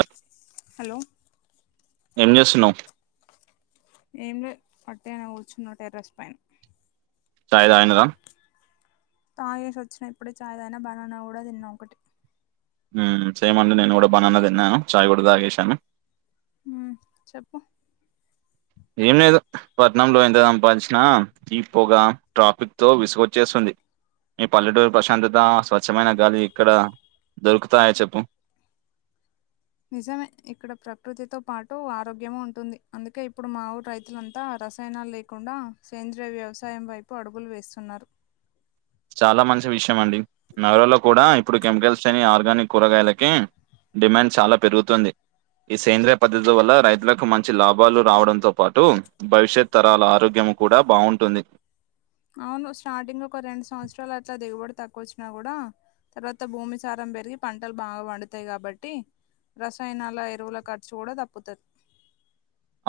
అ ఉమ్ ఏం చేస్తున్నవ్ ఏమి లే అట్టిగనే కూర్చున్న టెర్రెస్ పైన చాయ్ తాగినర తాగేసి ఒచ్చిన ఇప్పుడే చాయ్ తాగిన బనానా కూడ తిన్న ఒకటి ఉమ్ సేమ్ అండి నేను కూడా బనానా తిన్నాను చాయ్ కూడ తాగేశాను ఉమ్ చెప్పు ఏం లేదు పట్నం లో ఎంత సంపాదించిన ఈ పోగ ట్రాఫిక్ తో విసుగొచ్చేస్తుంది ఈ పల్లెటూరు ప్రశాంతత స్వచ్ఛమైన గాలి ఇక్కడ దొరుకుతాయ చెప్పు [inaudible] నిజమే ఇప్పుడు ప్రకృతితో పాటు ఆరోగ్యము ఉంటుంది అందుకే ఇప్పుడు మా ఊరు రైతులంతా రసాయనాలు లేకుండా సేంద్రియ వ్యవసాయం వైపు అడుగులు వేస్తున్నారు [inaudible] చాలా మంచి విషయం అండి నగరంలో కూడా ఇప్పుడు కెమికల్స్ లేని ఆర్గానిక్ కూరగాయలకి డిమాండ్ చాలా పెరుగుతుంది ఈ సేంద్రియ పద్ధతి వల్ల రైతులకు మంచి లాభాలు రావడంతో పాటు భవిష్యత్ తరాల ఆరోగ్యం కూడా బాగుంటుంది అవును స్టార్టింగ్లో ఒక రెండు సంవత్సరాలు అట్లా దిగుబడి తక్కువ వచ్చిన కూడా తర్వాత భూమి సారం పెరిగి పంటలు బాగా వండుతాయి కాబట్టి రసాయనాల ఎరువుల ఖర్చు కూడా తప్పుతుంది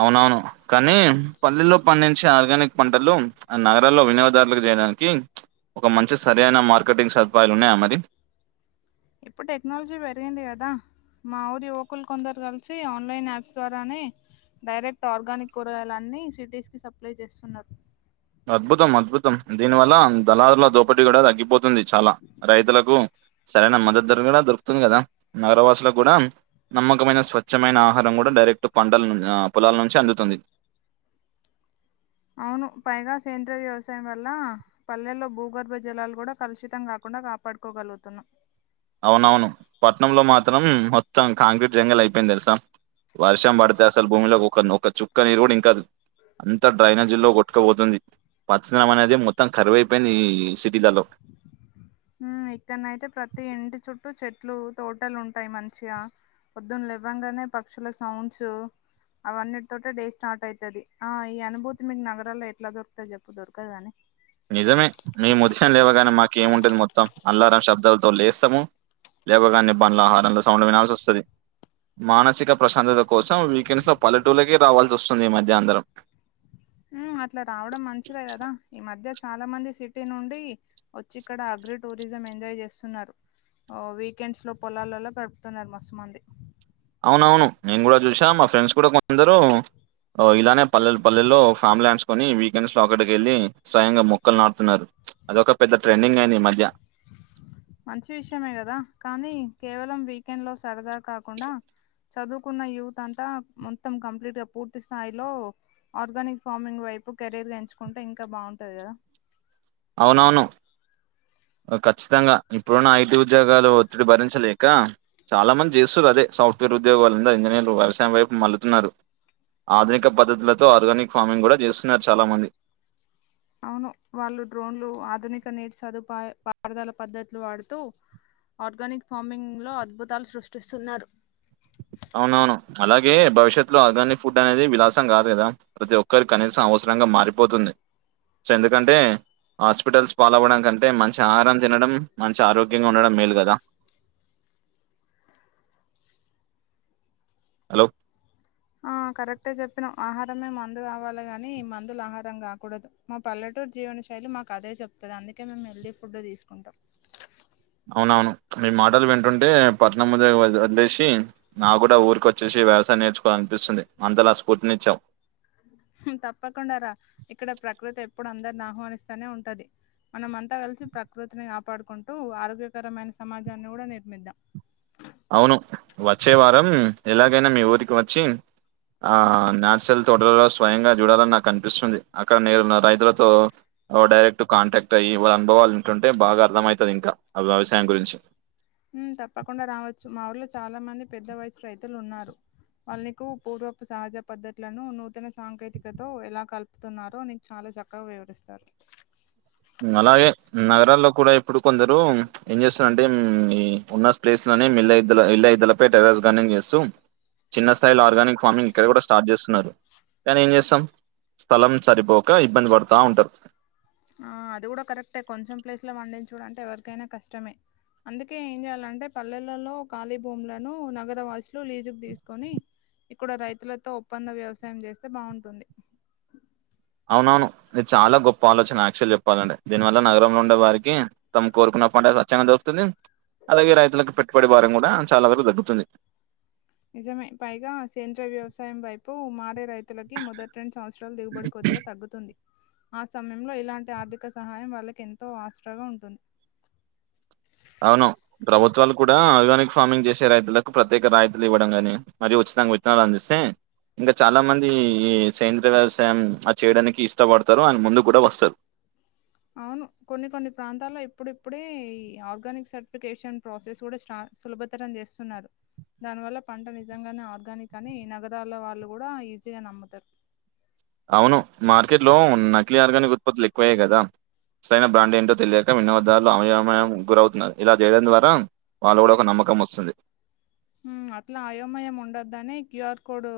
అవునవును కానీ పల్లెల్లో పండించే ఆర్గానిక్ పంటలు ఆ నగరాల్లో వినియోగదారులకి చేయడానికి ఒక మంచి సరైన మార్కెటింగ్ సదుపాయాలు ఉన్నాయా మరి ఇప్పుడు టెక్నాలజీ పెరిగింది కదా మా ఊరి యువకులు కొందరు కలిసి ఆన్లైన్ యాప్స్ ద్వారానే డైరెక్ట్ ఆర్గానిక్ కూరగాయలన్నీ సిటీస్ కి సప్లై చేస్తున్నారు అద్భుతం అద్భుతం దీని వల్ల దళారుల దోపడి కూడా తగ్గిపోతుంది చాలా రైతులకు సరైన మద్దతు ధర కూడా దొరుకుతుంది కదా నగర వాసులకు కూడా నమ్మకమైన స్వచ్ఛమైన ఆహారం కూడా డైరెక్ట్ పంటల పొలాల నుంచి అందుతుంది [inaudible] అవును పైగా సేంద్రయ వ్యవసాయం వల్ల పల్లెల్లో భూగర్భ జలాలు కూడా కలుషితం కా కుండా కాపాడుకోగలుగుతున్నాం అవునవును పట్నంలో మాత్రం మొత్తం కాంక్రీట్ జంగల్ అయిపోయింది తెలుసా వర్షం పడితే అసలు భూమిలో ఒక ఒక చుక్క నీరు కూడా ఇంకదు అంత డ్రైనేజీ లో కొట్టుకపోతుంది పచ్చదనం అనేది మొత్తం కరువైపోయింది ఈ సిటీలలో ఉ ఇక్కనయితే ప్రతి ఇంటి చుట్టూ చెట్లు తోటలు ఉంటాయి మంచిగా పొద్దున్న లేవ్వంగానే పక్షుల సౌండ్స్ అవన్నిటి తోటె డే స్టార్ట్ అయితది ఆ ఈ అనుభూతి మీకు నగరాల్లో ఎట్లా దొరుకుతది చెప్పు దొరకదు గని నిజమే మే ఉదయం లేవగానే మాకేముంటది మొత్తం అల్లారం శబ్దాలతో లేస్తాము లేవగానే బండ్ల హారన్ ల సౌండ్ వినాల్సి వస్తది మానసిక ప్రశాంతత కోసం వీకెండ్స్లో పల్లెటూళ్లకే రావాల్సి వస్తుంది ఈ మధ్య అందరం అట్లా రావడం మంచిదే కదా ఈ మధ్య చాలా మంది సిటీ నుండి వచ్చి ఇక్కడ అగ్రి టూ టూరిజం ఎంజాయ్ చేస్తున్నారు వీకెండ్స్ లో పొలాలలో గడుపుతున్నారు మస్తు మంది అవునవును నేను కూడా చూసా మా ఫ్రెండ్స్ కూడా కొందరు ఇలానే పల్లెలు పల్లెల్లో ఫ్యామిలీ ఆంచుకుని వీకెండ్స్ లో అక్కడి కేళ్ళి స్వయంగా మొక్కలు నాటుతున్నారు అదొక పెద్ద ట్రెండింగ్ అయింది ఈ మధ్య మంచి విషయమే కదా కానీ కేవలం వీకెండ్ లో సరదా కాకుండా చదువుకున్న యుత్ అంతా మొత్తం కంప్లీట్ గా పూర్తి స్థాయిలో ఆర్గానిక్ ఫార్మింగ్ వైపు కెరీర్గా ఎంచుకుంటే ఇంకా బాగుంటది కదా అవునవును ఖచ్చితంగా ఇప్పుడున్న ఐటీ ఉద్యోగాలు ఒత్తిడి భరించలేక చాలా మంది చేస్తురు అదే సాఫ్ట్వేర్ రు ఉద్యోగులందా ఇంజనీర్లు వ్యవసయం వైపు మల్లుతున్నారు ఆధునిక పద్ధతులతో ఆర్గానిక్ ఫార్మింగ్ కూడా చేస్తున్నారు చాలా మంది అవును వాళ్ళు డ్రోన్లు ఆధునిక నీటి సదుపాయ పారుదాల పద్ధతులు వాడుతూ ఆర్గానిక్ ఫార్మింగ్ లో అద్భుతాలు సృష్టిస్తున్నారు అవునవును, అలాగే భవిష్యత్ లో ఆర్గానిక్ ఫుడ్ అనేది విలాసం కాదు కదా. ప్రతి ఒక్కరి కనీసం అవసరంగా మారిపోతుంది. సో ఎందుకంటే హాస్పిటల్స్ పాలవ్వడం కంటే మంచి ఆహారం తినడం, మంచి ఆరోగ్యంగా ఉండడం మేలు కదా. హలో ఆ కరెక్టే జేప్పినవ్ ఆహారమే మందు గావాలే గాని, ఈ మందులు ఆహారం కాకూడదు మా పల్లెటూరు జీవనిష్ శైలి మాకు అదే జెప్తది. అందుకే మేము హెల్దీ ఫుడ్ తీసుకుంటాం. అవునవును మీ మాటలు వింటుంటే పట్నం ముదే వదిలేసి నా గూడా ఊరికి వచ్చేసి ఈ వ్యవసాయం నేర్చుకోవాల అనిపిస్తుంది అంతలా స్ఫూర్తినిచ్చావ్. ఇప్పుడు అందరిని ఆహ్వానిస్తనే ఉంటది. మనం అంతా కలిసి ప్రకృతిని కాపాడుకుంటూ ఆరోగ్యకరమైన సమాజాన్ని గూడా నిర్మిందాం. అవును వచ్చే వారం ఎలాగైనా మీ ఊరికి వచ్చి ఆ నచ్చరల్ తోటలలో స్వయంగా చూడాలని నాకు అనిపిస్తుంది అక్కడ నేరు రైతులతో ఆగో డైరెక్ట్ కాంటాక్ట్ అయ్యి వాళ్ళ అనుభవాలు ఉంటుంటే బాగా అర్థంమవుతది ఇంకా ఆ వ్యవసాయం గురించి ఉహ్ తప్పకుండా రావచ్చు. మా ఊర్లో చాలా మంది పెద్ద వయసు రైతులు ఉన్నారు. వాళ్ళు నీకు పూర్వపు సహజ పద్ధతులను నూతన సాంకేతికతో ఎలా కలుపుతున్నారో నీకు చాలా చక్కగా వివరిస్తారు. ఉమ్ అలాగే నగరాల్లో కూడా ఇప్పుడు కొందరు ఏం చేస్తారంటే ఉమ్ మీ ఉన్న ప్లేస్ అనే మీలైద్దుల ఇళ్ళైధులపై టెరెస్ గానింగ్ ఏస్తూ చిన్న స్థాయిలో ఆర్గానిక్ ఫార్మింగ్ ఇక్కడ కూడా స్టార్ట్ జేస్తున్నారు. కానీ ఏం జేస్తాం స్థలం సరిపోక ఇబ్బంది పడతా ఉంటారు. ఆ అది కూడా కరెక్టే, కొంచెం ప్లేస్లో వండించుడంటే ఎవరికైనా కష్టమే. అందుకే ఏం జేయాలంటే పల్లెలలో ఖాళీ భూములను నగర వాసులు లీజుకు తీసుకొని ఇక్కడ రైతులతో ఒప్పంద వ్యవసాయం చేస్తే బావుంటుంది. అవునవును, ఇది చాలా గొప్ప ఆలోచన యాక్చువల్ చెప్పాలంటే దీనివల్ల నగరంలో ఉండే వారికి తము కోరుకున్నప్పటే స్వచ్చ్చంగా దొరుకుతుంది. అలాగే రైతులకు పెట్టుబడి భారం కూడా చాలా వరకు దగ్గుతుంది. నిజమే పైగా సేందర్రియ వ్యవసాయం వైపు మారే రైత్ తులకి మొదటి రెండు సంవత్సరాల్ దిగుబడి కొద్గా తగ్గుతుంది. ఆ సమయంలో ఇలాంటి ఆర్థిక సహాయం వాళ్ళకి ఎంతో ఆస్త్రగా ఉంటుంన్ అవును ప్రభుత్వాలు కూడా ఆర్గానిక్ ఫార్మింగ్ చేసే రైతులకు ప్రత్యేక రాయితులు ఇవ్వడం గాని మరి ఉచ్చిత్ తంగ్ వెట్నర్ అన్పిసే ఇంకా చాలా మంది ఈ సేంద్రియా వ్యవసాయం అది చేయడానికి ఇష్టవడతారో అన్ ముందు కూడా వస్తారు. అవును, కొన్ని కొన్ని ప్రాంతాల్లో ఇప్పుడిప్పుడే ఈ ఆర్గానిక్ సర్టిఫికేషన్ ప్రాసెస్ కూడా స్టా సులభతరం జేసున్నారు. దానివల్ల పంట నిజంగానే ఆర్గానిక్ అని నగదాల వాళ్ళు గూడా ఈజీగా నమ్ముతర్. అవును మార్కెట్ లో నకిలీ ఆర్గానిక్ ఉత్పత్తులు ఎక్కువై గదా. సరైన బ్రాండ్ ఏంటో తెలియక వినియోదారులు అవయమయం గురవుతున్నారు ఇలా జేయడం ద్వారా వాళ్ళ గూడా ఒక నమ్మకం వసుంది. హు అట్లా అయోమయం ఉండొద్దనే క్యూఆర్ కోడు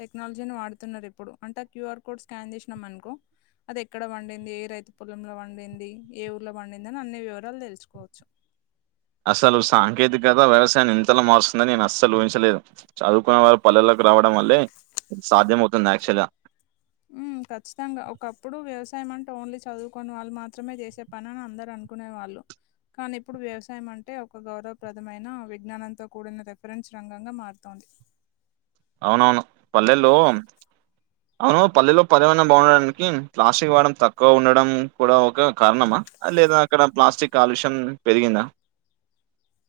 టెక్నాలజీని వాడుతున్నారు ఇప్పుడు అంటే క్యూఆర్ కోడ్ స్కాన్ జేశనం అనుకో అది ఎక్కడ పండింది ఏ రైతు పొలంలో పండింది ఏ ఊర్లో పండింది అని అన్ని వివరాలు తెలుసుకోవచ్చు. అసలు సాంకేతికత వ్యవసాయాన్ని ఇంతలా మారుస్తుందని నేను అస్సలు ఊహించలేదు చదువుకున్న వారు పల్లెలో రావడం వల్లే సాధ్యం అవుతుంది యాక్చవల్ గా హు ఖచ్చితంగా ఒకప్పుడు వ్యవసాయం అం ఓన్లీ చదువుకొని వాళ్ళు మాత్రమే చేసే పని అని అందరు అనుకునే వాళ్ళు కానీ ఇప్పుడు వ్యవసాయం అంటే ఒక గౌరవప్రదమైన విజ్ఞానంతో కూడిన రెఫరెన్స్ రంగంగా మారుతోంది. అవునవును పల్లెల్లో. అవును పల్లెలో పరియవరణం బాగుండడానికి ప్లాస్టిక్ వాడడం తక్కువ ఉండడం కూడా ఒక కారణమా. లేదా అక్కడ ప్లాస్టిక్ పాలషన్ పెరిగిందా.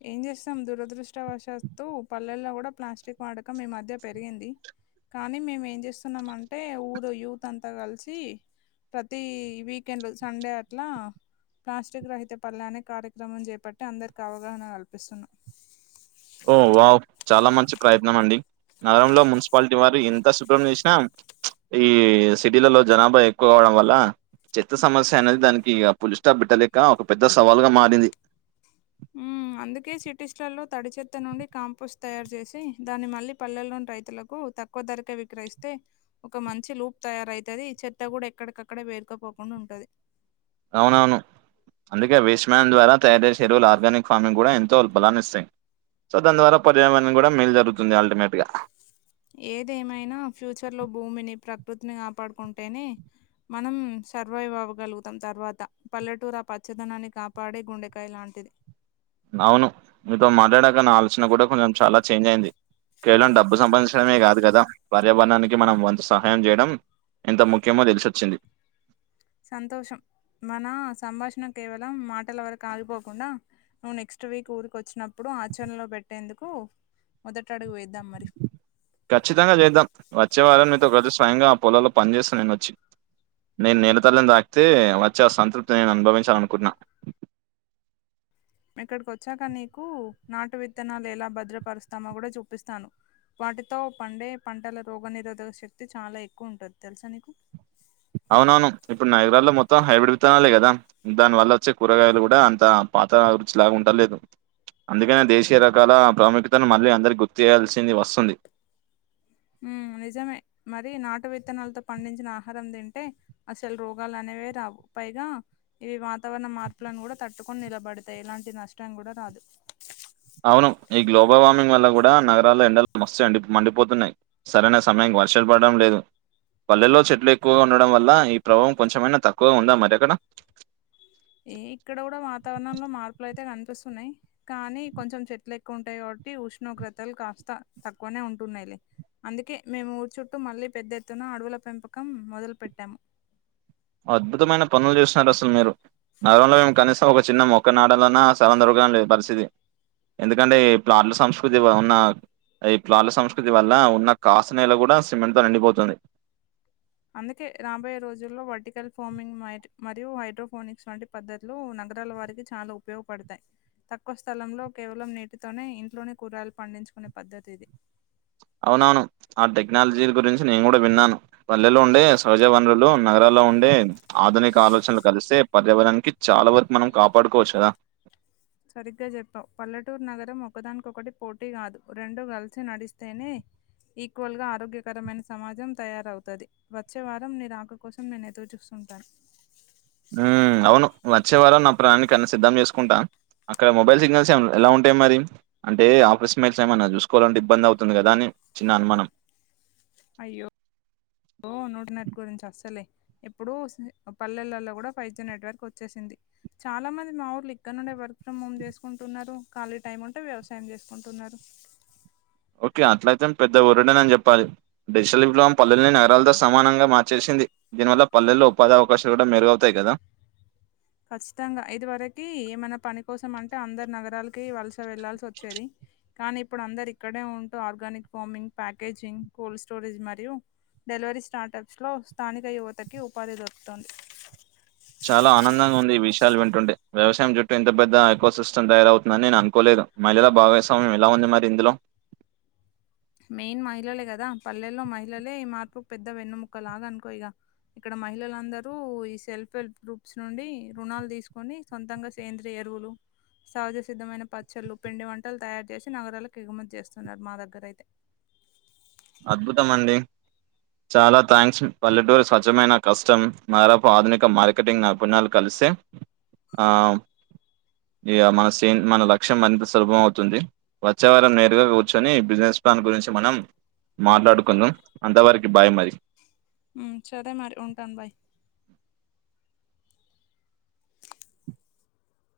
ఏం చేస్తాం దురదృష్టవశాతు పల్లెల్లో కూడా ప్లాస్టిక్ వాడకం ఈ మధ్య పెరిగింది. కానీ మేము ఏం చేస్తున్నామ అంటే ఊరు యూత్ అంతా కలిసి ప్రతి వీకెండ్ సండే అట్లా ప్లాస్టిక్ రహిత పల్లనే కార్యక్రమం చేపట్టి అందరికీ అవగాహన కల్పిస్తున్నా. ఓ వాహ్ చాలా మంచి ప్రయత్నం అండి నగరంలో మున్సిపాలిటీ వారు ఎంత శుభ్రం చేసు ఈ సిటీలలో జనాభా ఎక్కువ అవ్వడం వల్ల చెత్త సమస్య అనేది దానికి ఇక పులిస్టాబిట్టలేక ఒక పెద్ద సవాల్గా మారింది. ఉ అందుకే సిటీస్ లో తడిచత్త నుండి కాంపోస్ట్ తయారు చేసి దాన్ని మళ్ళీ పల్లెలోని రైతులకు. తక్కువ ధరక విక్రయిస ఒక మంచి లూప్ తయారవుతుది చెత్త కూడా ఎక్కడికక్కడ వేరుకుపోకుండా. ఉంటది అవునవును అందుకే వేష్మ్యాన్ ద్వారా తయారు చేసే ఎరువుల ఆర్గానిక్ ఫార్మింగ్ కూడా ఎంతో బలాన్నిస్తాయి. సో దాని ద్వారా పర్యావరణం కూడా మేలు జరుగుతుంది అల్టిమేట్ గా. ఏదేమైనా ఫ్యూచర్లో భూమిని ప్రకృతిని కాపాడుకుంటేనే. మనం సర్వైవ్ అవ్వగలుగుతాం తర్వాత పల్లెటూరు పచ్చదనాన్ని కాపాడే గుండెకాయ లాంటి. ది అవును మీతో మాట్లాడాక నా ఆలోచన కూడా కొంచెం చాలా చేంజ్ అయింది. కేవలం డబ్బు సంపాదించడమే కాదు కదా పర్యావరణానికి మనం వంత సహాయం చేయడం. ఎంత ముఖ్యమో తెలిసొచ్చింది. సంతోషం మన సంభాషణ కేవలం మాటల వరకు ఆగిపోకుండా. నువ్వు నెక్స్ట్ వీక్ ఊరికి వచ్చినప్పుడు ఆచరణలో పెట్టేందుకు మొదటి. ఖచ్చితంగా చేద్దాం వచ్చే వళ్ళని మీతో ఆ పొలల్లో పనిచేస్త నేనొచ్చి. నేను నేలతల్లిని తాకితే వచ్చి సంతృప్తిని నేను అనుభవించాల అనుకుంటున్నా. ఇక్కడికిచ్చాక నీకు నాటు విత్తన లేలా భద్రపరుస్తామో కూడా చూపిస్తాను. వాటితో పండే పంటల రోగ నిరోధక శక్తి చాలా ఎక్కువ ఉంటుది తెలుసా నీకు అవునవును ఇప్పుడు నాగరాల్లో మొత్తం హై విడిపుతునాలే కదా దాని వల్ల వచ్చే కూరగాయలు కూడా అంత. అంత రచిలాగా ఉండలేదు. అందుకనే దేశీయ రకాల ప్రాముఖ్యతను మళ్ళీ అందరికీ గుర్తు చేయాల్సింది వస్తుంది. నిజమే మరి నాటు విత్తనాలతో పండించిన ఆహారం తింటే అసలు రోగాలు అనే రావు పైగా ఇవి వాతావరణ మార్పులను కూడా తట్టుకని నిలబడతాయి ఎలాంటి నష్టం కూడా రాదు. అవును ఈ గ్లోబల్ వార్మింగ్ వల్ల కూడా నగరాల్లో ఎండలు మస్తు మండి మండిపోతున్నాయి సరైన సమయం. వర్షాలు పడడం లేదు పల్లెల్లో చెట్లు ఎక్కువగా ఉండడం వల్ల ఈ ప్రభావం కొంచెమైనా తక్కువగా ఉందా మరి ఎక్కడ ఏ ఇక్కడ కూడా వాతావరణంలో మార్పులు అయితే కనిపిస్తున్నాయి కానీ కొంచెం చెట్లు ఎక్కువ ఉంటాయి కాబ టి ఉష్ణోగ్రతలు కాస్త తక్కువనే ఉంటున్నాయి అందుకే మేము ఊరు చుట్టూ మళ్ళీ పెద్ద ఎత్తున అడవుల పెంపకం మొదలుపెట్టాము అద్భుతమైన పనులు చేస్తున్నారు అసలు మీరు నగరంలో మేము కనీసం ఒక చిన్న మొక్క నాటాలన్న స్థలం దొరకటం లేదు పరిస్థితి ఎందుకంటే ప్లాట్ల సంస్కృతి ఉన్న ఈ ప్లాట్ల సంస్కృతి వల్ల ఉన్న కాస్త నేల కూడా సిమెంట్ తో నిండిపోతుంది. అందుకే రాబోయే రోజుల్లో వర్టికల్ ఫార్మింగ్ మ మరియు హైడ్రోఫోనిక్స్ వంటి పద్ధతులు నగరాల వారికి చాలా ఉపయోగపడతాయి తక్కువ స్థలం కేవలం నీటితోనే ఇంట్లోనే కూరగాయలు పండించుకునే పద్ధతి ఇది అవునవును ఆ టెక్నాలజీ లా గురించి నేను కూడా విన్నాను పల్లెలో ఉండే సహజ వనరులు నగరాలు లో ఉండే ఆధునిక ఆలోచనలు కలిస్తే పర్యావరణానికి చాలా వరకు మనం కాపాడుకోవచ్చు కదా సరిగ్గా చెప్పావు పల్లెటూరు నగరం ఒకదానికొకటి పోటీ కాదు రెండు కలిసి నడిస్తేనే ఈక్వల్ గా ఆరోగ్యకరమైన సమాజం తయారవుతది వచ్చే వారం నీ రాక కోసం నేను ఎదురు చూ బై ఉ అవును వచ్చే వారం నా ప్రయానికి అన్ని సిద్ధం చేసుకుంటా అక్కడ మొబైల్ సిగ్నల్స్ ఎలా ఉంటాయి మరి అంటే ఆఫీస్ మెయిల్స్ ఏమైన్నా చూసుకోవాలంటే ఇబ్బంది అవుతుంది కదా చిన్న అనుమానం అయ్యో ఇంటర్నెట్ గురించి అస్సలే ఇప్పుడు పల్లెలలో కూడా ఫైవ్ జి నెట్ వర్క్ వచ్చేసింది చాలా మంది మా ఊర్లు ఇక్కడ నుండే వర్క్ ఫ్రమ్ హోమ్ చేసుకుంటున్నారు ఖాళీ టైం ఉంటే వ్యవసాయం చేసుకుంటున్నారు ఓకే అట్లయితే పెద్ద ఒరుడన అని చెప్పాలి డెసల్ విప్లం పల్లెల్ని నగరాలతో సమానంగా మార్చేసి దీని వల్ల పల్లెల్లో ఉపాధి అవకాశాలు కూడా మెరుగవుతాయి కదా ఖచ్చితంగా ఇది వరకి ఏమైనా పని కోసం అంటే అందరు నగరాలకి వలస వెళ్లాల్సి వచ్చేది కానీ ఇప్పుడు అందరు ఇక్కడే ఉంటూ organic farming packaging cold storage మరియు డెలివరీ స్టార్టప్స్ లో స్థానిక యువతకి ఉపాధి దొరుకుతుంది చాలా ఆనందంగా ఉంది ఈ విషయాలు వింటుంటే వ్యవసాయం చుట్టూ ఇంత పెద్ద ఇకో సిస్టమ్ తయారవుతుందని నేను అనుకోలేదు మహిళల భాగస్వామ్యం ఎలా ఉంది మరి ఇందులో మెయిన్ మహిళలే కదా పల్లెల్లో మహిళలే ఈ మార్పు పెద్ద వెన్నుముక్క లాగా అనుకో ఇక ఇక్కడ మహిళలందరూ ఈ సెల్ఫ్ హెల్ప్ గ్రూప్స్ నుండి రుణాలు తీసుకొని సొంతంగా సేంద్రీయ ఎరువులు సహజ సిద్ధమైన పచ్చళ్ళు పిండి వంటలు తయారు చేసి నగరాలకు ఎగుమతి చేస్తున్నారు మా దగ్గర అయితే అద్భుతం అండి చాలా థ్యాంక్స్ పల్లెటూరు స్వచ్ఛమైన కష్టం మేదాపు ఆధునిక మార్కెటింగ్ నైపుణ్యాలు కలిసి సేమ్ ఆ ఇక మన సేన్ మన లక్ష్యం మరింత సులభం అవుతుంది వచ్చే వారం నేరుగా కూర్చొని బిజినెస్ దాని గురించి మనం మాట్లాడుకుందాం అంతవరకి బాయ్ మరి ఉమ్ సరే మరి ఉంటాను బాయ్